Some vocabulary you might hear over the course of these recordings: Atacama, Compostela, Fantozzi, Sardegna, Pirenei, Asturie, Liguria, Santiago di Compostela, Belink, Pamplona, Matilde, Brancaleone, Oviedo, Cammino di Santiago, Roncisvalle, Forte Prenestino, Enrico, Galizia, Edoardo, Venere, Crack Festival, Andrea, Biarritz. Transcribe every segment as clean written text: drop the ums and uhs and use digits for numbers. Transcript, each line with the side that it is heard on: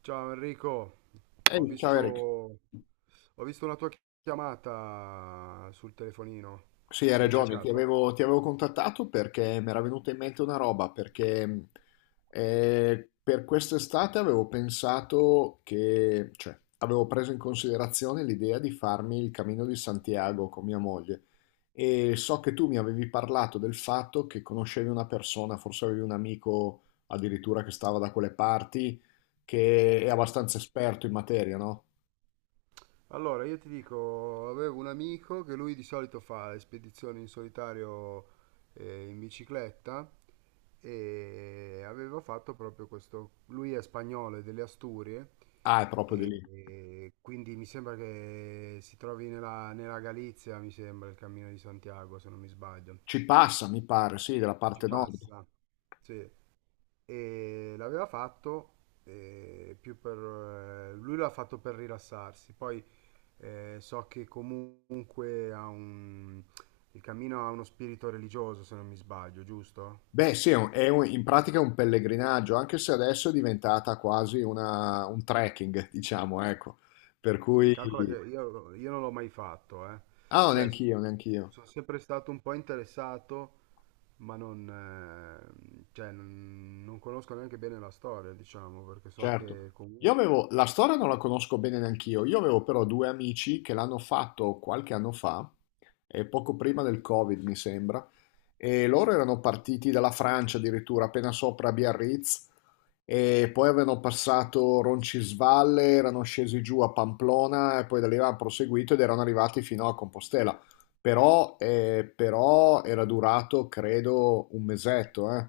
right: Ciao Enrico,
left: Ehi, ciao Eric.
right: ho visto una tua chiamata sul telefonino,
left: Sì, hai
right: mi avevi
left: ragione, ti
right: cercato?
left: avevo, ti avevo contattato perché mi era venuta in mente una roba, perché per quest'estate avevo pensato che, cioè, avevo preso in considerazione l'idea di farmi il Cammino di Santiago con mia moglie e so che tu mi avevi parlato del fatto che conoscevi una persona, forse avevi un amico addirittura che stava da quelle parti, che è abbastanza esperto in materia, no?
right: Allora, io ti dico, avevo un amico che lui di solito fa le spedizioni in solitario, in bicicletta, e aveva fatto proprio questo. Lui è spagnolo, è delle Asturie,
left: Ah, è proprio di
right: e,
left: lì.
right: e quindi mi sembra che si trovi nella, nella Galizia, mi sembra, il Cammino di Santiago, se non mi sbaglio.
left: Ci passa, mi pare, sì, della
right: Ci
left: parte nord.
right: passa, sì. E l'aveva fatto più per lui l'ha fatto per rilassarsi. Poi so che comunque ha un il cammino ha uno spirito religioso, se non mi sbaglio, giusto?
left: Beh, sì, in pratica è un pellegrinaggio, anche se adesso è diventata un trekking, diciamo, ecco. Per
right: Sì,
left: cui...
right: calcola che io non l'ho mai fatto, eh.
left: Ah, no,
right: Cioè, s-
left: neanch'io,
right: sono sempre stato un po' interessato, ma non, cioè, non, non conosco neanche bene la storia, diciamo, perché so
left: certo.
right: che
left: Io
right: comunque,
left: avevo... La storia non la conosco bene neanch'io, io avevo però due amici che l'hanno fatto qualche anno fa, e poco prima del Covid, mi sembra, e loro erano partiti dalla Francia addirittura, appena sopra Biarritz, e poi avevano passato Roncisvalle, erano scesi giù a Pamplona e poi da lì avevano proseguito ed erano arrivati fino a Compostela. Però, però era durato, credo, un mesetto, eh.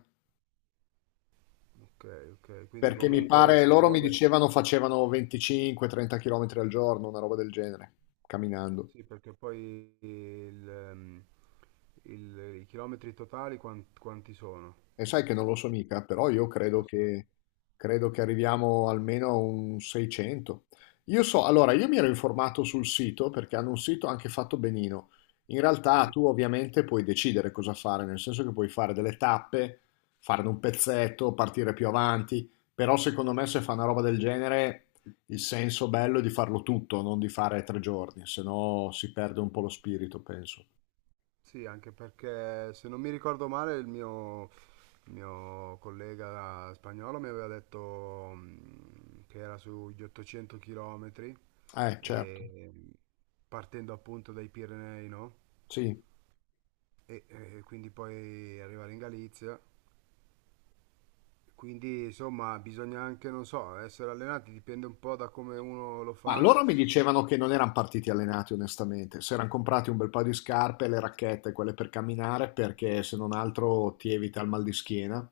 right: ok, ok, quindi
left: Perché mi
right: comunque
left: pare,
right: ci
left: loro mi
right: vuole.
left: dicevano facevano 25-30 km al giorno, una roba del genere, camminando.
right: Sì, perché poi i chilometri totali quanti sono?
left: E sai che non lo so mica, però
right: Non lo sai.
left: credo che arriviamo almeno a un 600. Io so, allora, io mi ero informato sul sito perché hanno un sito anche fatto benino. In realtà
right: Sì?
left: tu ovviamente puoi decidere cosa fare, nel senso che puoi fare delle tappe, farne un pezzetto, partire più avanti, però secondo me se fa una roba del genere il senso bello è di farlo tutto, non di fare tre giorni, se no si perde un po' lo spirito, penso.
right: Sì, anche perché se non mi ricordo male il mio collega spagnolo mi aveva detto che era sugli 800 chilometri,
left: Certo,
right: e, partendo appunto dai Pirenei, no?
left: sì.
right: E quindi poi arrivare in Galizia. Quindi insomma bisogna anche, non so, essere allenati, dipende un po' da come uno lo
left: Ma
right: fa.
left: loro mi dicevano che non eran partiti allenati onestamente, s'eran comprati un bel paio di scarpe, le racchette, quelle per camminare, perché se non altro ti evita il mal di schiena.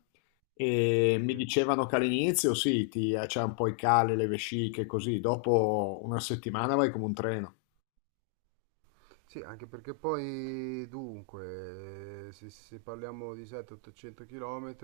left: E mi
right: Sì.
left: dicevano che all'inizio sì, c'è un po' i cali, le vesciche, così, dopo una settimana vai come un treno.
right: Sì, anche perché poi, dunque, se parliamo di 700-800 km,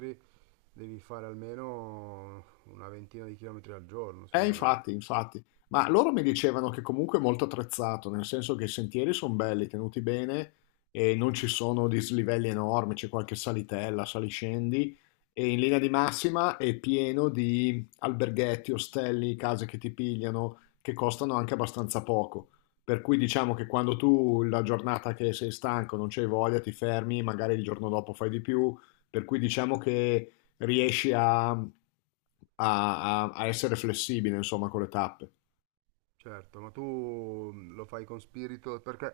right: devi fare almeno una ventina di chilometri al giorno, secondo me.
left: Infatti, infatti. Ma loro mi dicevano che comunque è molto attrezzato, nel senso che i sentieri sono belli, tenuti bene e non ci sono dislivelli enormi, c'è qualche salitella, saliscendi e in linea di massima è pieno di alberghetti, ostelli, case che ti pigliano, che costano anche abbastanza poco. Per cui diciamo che quando tu la giornata che sei stanco, non c'hai voglia, ti fermi, magari il giorno dopo fai di più. Per cui diciamo che riesci a, a- a- a essere flessibile, insomma, con le tappe.
right: Certo, ma tu lo fai con spirito, perché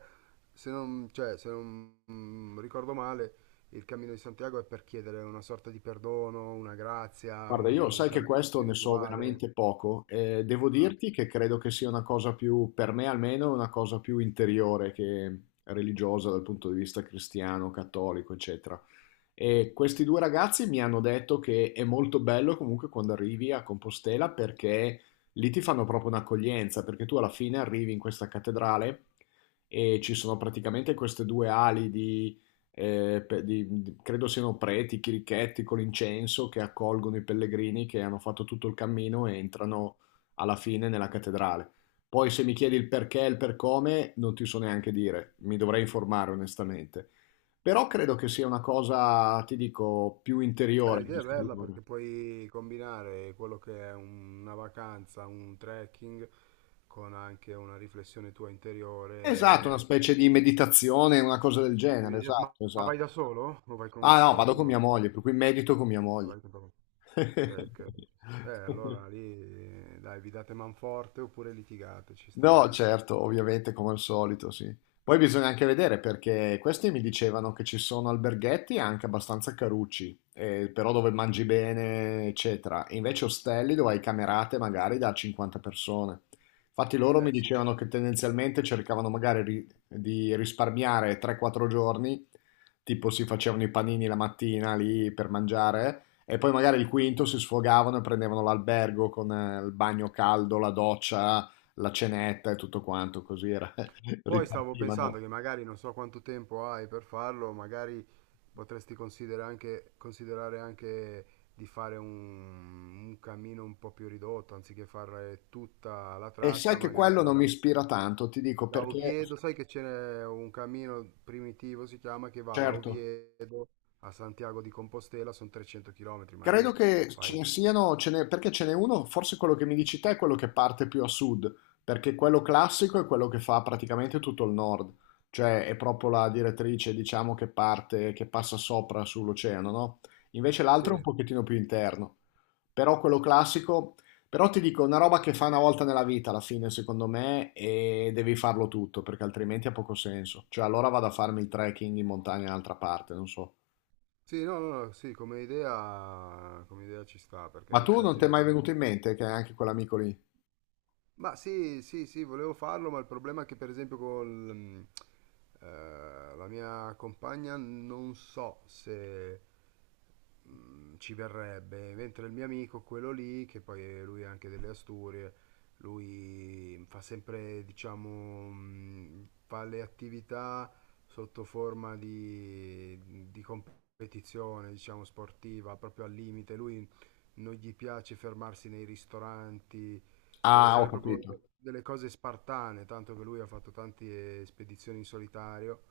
right: se non ricordo male, il cammino di Santiago è per chiedere una sorta di perdono, una grazia,
left: Guarda, io
right: un
left: sai che
right: cammino
left: questo ne so
right: spirituale.
left: veramente poco e devo
right: Ah.
left: dirti che credo che sia una cosa più, per me almeno, una cosa più interiore che religiosa dal punto di vista cristiano, cattolico, eccetera. E questi due ragazzi mi hanno detto che è molto bello comunque quando arrivi a Compostela perché lì ti fanno proprio un'accoglienza, perché tu alla fine arrivi in questa cattedrale e ci sono praticamente queste due ali di, credo siano preti, chirichetti con l'incenso che accolgono i pellegrini che hanno fatto tutto il cammino e entrano alla fine nella cattedrale. Poi se mi chiedi il perché e il per come, non ti so neanche dire, mi dovrei informare onestamente. Però credo che sia una cosa, ti dico, più
right: Beh,
left: interiore che
right: l'idea è bella
left: esteriore.
right: perché puoi combinare quello che è una vacanza, un trekking, con anche una riflessione tua
left: Esatto, una
right: interiore.
left: specie di meditazione, una cosa del genere,
right: Ma
left: esatto,
right: ma vai
left: esatto.
right: da solo o vai con
left: Ah no, vado con mia
right: qualcuno?
left: moglie, per cui medito con mia
right: Ah,
left: moglie.
right: vai con qualcuno. Ok, ok. Allora lì, dai, vi date manforte oppure litigate, ci
left: No,
right: sta...
left: certo, ovviamente come al solito, sì. Poi bisogna anche vedere perché questi mi dicevano che ci sono alberghetti anche abbastanza carucci, però dove mangi bene, eccetera. E invece ostelli dove hai camerate magari da 50 persone. Infatti loro mi
right: Sì.
left: dicevano che tendenzialmente cercavano magari di risparmiare 3-4 giorni, tipo si facevano i panini la mattina lì per mangiare. E poi magari il quinto si sfogavano e prendevano l'albergo con il bagno caldo, la doccia, la cenetta e tutto quanto,
right: Poi stavo pensando
left: ripartivano.
right: che magari non so quanto tempo hai per farlo. Magari potresti considerare anche di fare un cammino un po' più ridotto, anziché fare tutta la
left: E sai
right: tratta.
left: che
right: Magari
left: quello non mi
right: vai
left: ispira tanto, ti dico
right: da
left: perché,
right: Oviedo, sai che c'è un cammino primitivo, si chiama, che va da
left: certo,
right: Oviedo a Santiago di Compostela, sono 300 km,
left: Credo
right: magari
left: che ce
right: fai...
left: ne siano, perché ce n'è uno, forse quello che mi dici te è quello che parte più a sud, perché quello classico è quello che fa praticamente tutto il nord, cioè è proprio la direttrice, diciamo, che parte, che passa sopra sull'oceano, no? Invece l'altro è un
right: Sì,
left: pochettino più interno, però quello classico, però ti dico, una roba che fa una volta nella vita alla fine, secondo me, e devi farlo tutto, perché altrimenti ha poco senso, cioè allora vado a farmi il trekking in montagna in un'altra parte, non so.
right: sì, no, no, no, sì, come idea ci sta, perché
left: Ma
right: in
left: tu non
right: effetti
left: ti è
right: non è...
left: mai venuto in mente che anche quell'amico lì
right: Ma sì, sì, sì, volevo farlo, ma il problema è che per esempio con la mia compagna non so se ci verrebbe, mentre il mio amico, quello lì, lui è anche delle Asturie. Lui fa sempre, diciamo, fa le attività sotto forma di competizione, diciamo, sportiva, proprio al limite. Lui non gli piace fermarsi nei ristoranti. Vuole
left: Ah, ho
right: fare proprio
left: capito,
right: delle cose spartane, tanto che lui ha fatto tante spedizioni in solitario,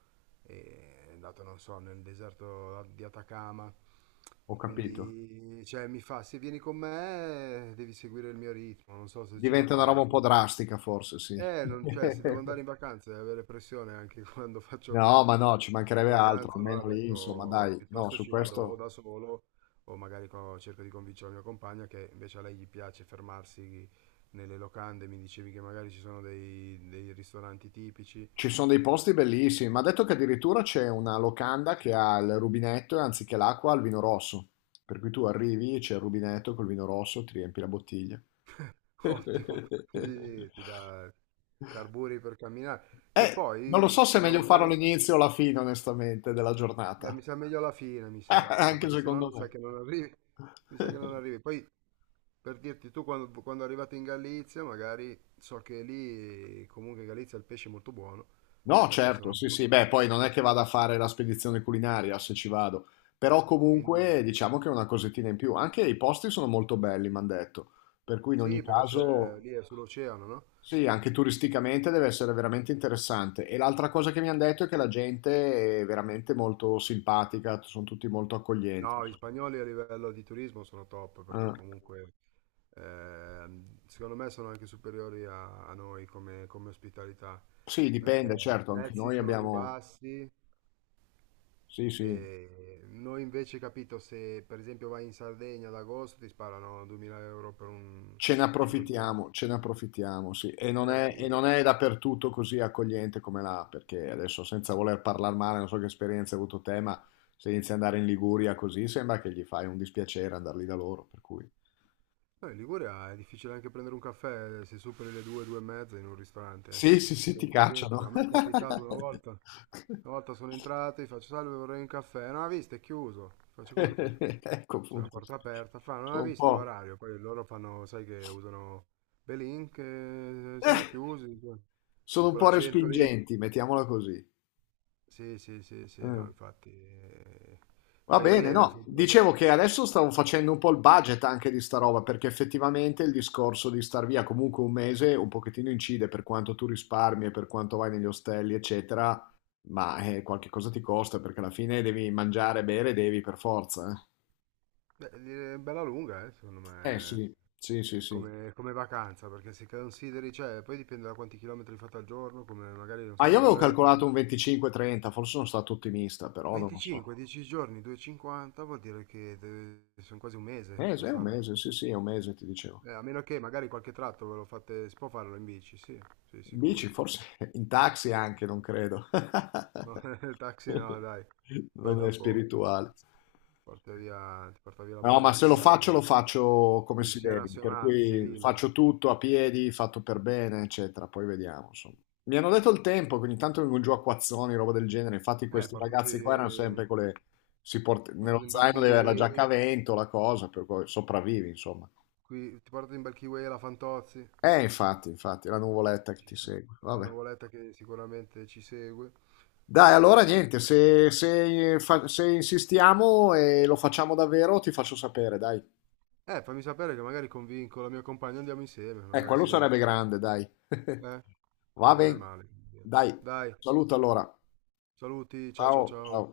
right: e è andato, non so, nel deserto di Atacama.
left: ho capito.
right: Quindi, cioè, mi fa, se vieni con me, devi seguire il mio ritmo, non so se ce la
left: Diventa una roba
right: fai.
left: un po'
right: Quindi...
left: drastica, forse, sì.
right: Non, cioè, se devo andare in vacanza e avere pressione anche quando faccio
left: No, ma no, ci
right: in
left: mancherebbe altro,
right: vacanza, allora ho
left: almeno lì, insomma,
right: detto
left: dai, no,
right: piuttosto
left: su
right: ci vado o
left: questo
right: da solo o magari cerco di convincere la mia compagna, che invece a lei gli piace fermarsi nelle locande. Mi dicevi che magari ci sono dei ristoranti tipici,
left: ci sono dei posti bellissimi, ma ha detto che addirittura c'è una locanda che ha il rubinetto e anziché l'acqua ha il vino rosso, per cui tu arrivi, c'è il rubinetto col vino rosso, ti riempi la bottiglia.
right: ottimo, quindi ti dà carburi per camminare, che
left: Non
right: poi
left: lo so se è
right: una
left: meglio
right: volta
left: farlo
right: arri-
left: all'inizio o alla fine, onestamente, della
right: mi
left: giornata,
right: sa meglio alla fine, mi sa,
left: anche
right: perché sennò
left: secondo
right: mi sa
left: me.
right: che non arrivi, mi sa che non arrivi. Poi per dirti, tu quando arrivate in Galizia, magari so che lì, comunque in Galizia il pesce è molto buono,
left: No,
right: perché
left: certo,
right: sono...
left: sì, sì, beh, poi non è che vada a fare la spedizione culinaria se ci vado, però
right: Quindi,
left: comunque diciamo che è una cosettina in più. Anche i posti sono molto belli, mi hanno detto, per cui in ogni
right: sì, perché c'è,
left: caso,
right: lì è sull'oceano, no?
left: sì, anche turisticamente deve essere veramente interessante. E l'altra cosa che mi hanno detto è che la gente è veramente molto simpatica, sono tutti molto accoglienti.
right: No, gli spagnoli a livello di turismo sono top, perché
left: Eh,
right: comunque secondo me sono anche superiori a noi come, come ospitalità,
left: sì, dipende,
right: perché
left: certo,
right: i
left: anche
right: prezzi
left: noi
right: sono più
left: abbiamo,
right: bassi
left: sì, sì.
right: e noi invece, capito, se per esempio vai in Sardegna ad agosto ti sparano 2000 euro per un 5 giorni.
left: Ce ne approfittiamo, sì.
right: Eh
left: E
right: sì.
left: non è dappertutto così accogliente come là, perché adesso senza voler parlare male, non so che esperienza hai avuto te, ma se inizi ad andare in Liguria così sembra che gli fai un dispiacere andar lì da loro, per cui...
right: Poi in Liguria è difficile anche prendere un caffè, se superi le due, due e mezza in un ristorante, eh.
left: Sì, sì, sì,
right: Se
left: ti
right: entri dentro, a
left: cacciano.
right: me è capitato una volta sono entrato, gli faccio salve, vorrei un caffè. Non ha visto, è chiuso. Faccio, come è chiuso?
left: Ecco
right: C'è la
left: appunto.
right: porta aperta. Fa, non ha
left: Sono un
right: visto
left: po'...
right: l'orario. Poi loro fanno, sai che usano Belink, siamo
left: eh,
right: chiusi. Con
left: Sono un po'
right: quell'accento lì.
left: respingenti, mettiamola così.
right: Sì, sì, sì, sì, no,
left: Mm.
right: infatti. Eh,
left: Va
right: fai
left: bene,
right: bene,
left: no.
right: fai bene.
left: Dicevo che adesso stavo facendo un po' il budget anche di sta roba, perché effettivamente il discorso di star via comunque un mese un pochettino incide per quanto tu risparmi e per quanto vai negli ostelli, eccetera, ma qualche cosa ti costa perché alla fine devi mangiare, bere, devi per forza.
right: Beh, è bella lunga, secondo me.
left: Sì, sì, sì, sì.
right: Come, come vacanza, perché se consideri, cioè, poi dipende da quanti chilometri fate al giorno, come magari, non
left: Ma
right: so,
left: io avevo
right: magari qualche...
left: calcolato un 25-30, forse sono stato ottimista, però non lo so.
right: 25, 10 giorni, 2,50 vuol dire che deve... sono quasi un mese
left: Mese,
right: per
left: è un
right: farlo.
left: mese, sì, sì, è un mese, ti dicevo.
right: A meno che magari qualche tratto ve lo fate, si può farlo in bici, sì, sì,
left: In
right: sicuro.
left: bici, forse in taxi anche, non credo.
right: No, il taxi no, dai. Poi
left: Non è
right: dopo
left: spirituale.
right: porta via, ti porta via la
left: No, ma se lo
right: polizia,
left: faccio, lo faccio come si
right: polizia
left: deve, per
right: nazionale,
left: cui
right: civile.
left: faccio tutto a piedi, fatto per bene, eccetera. Poi vediamo, insomma. Mi hanno detto il tempo, che ogni tanto vengono giù a acquazzoni, roba del genere. Infatti questi
right: Portati,
left: ragazzi qua erano sempre con le... Nello
right: portati un bel
left: zaino deve avere la giacca a
right: kiwi,
left: vento, la cosa, per cui sopravvivi, insomma.
right: qui, ti portati un bel kiwi alla Fantozzi.
left: Infatti, infatti, la nuvoletta che
right: Ci
left: ti
right: sta.
left: segue.
right: È una
left: Vabbè.
right: nuvoletta che sicuramente ci segue.
left: Dai, allora
right: Eh,
left: niente, se insistiamo e lo facciamo davvero, ti faccio sapere, dai.
right: fammi sapere che magari convinco la mia compagna, andiamo insieme, magari
left: Quello
right: se...
left: sarebbe grande, dai.
right: Eh, che
left: Va
right: non è
left: bene,
right: male.
left: dai,
right: Dai,
left: saluto allora.
right: saluti, ciao ciao
left: Ciao, ciao.
right: ciao.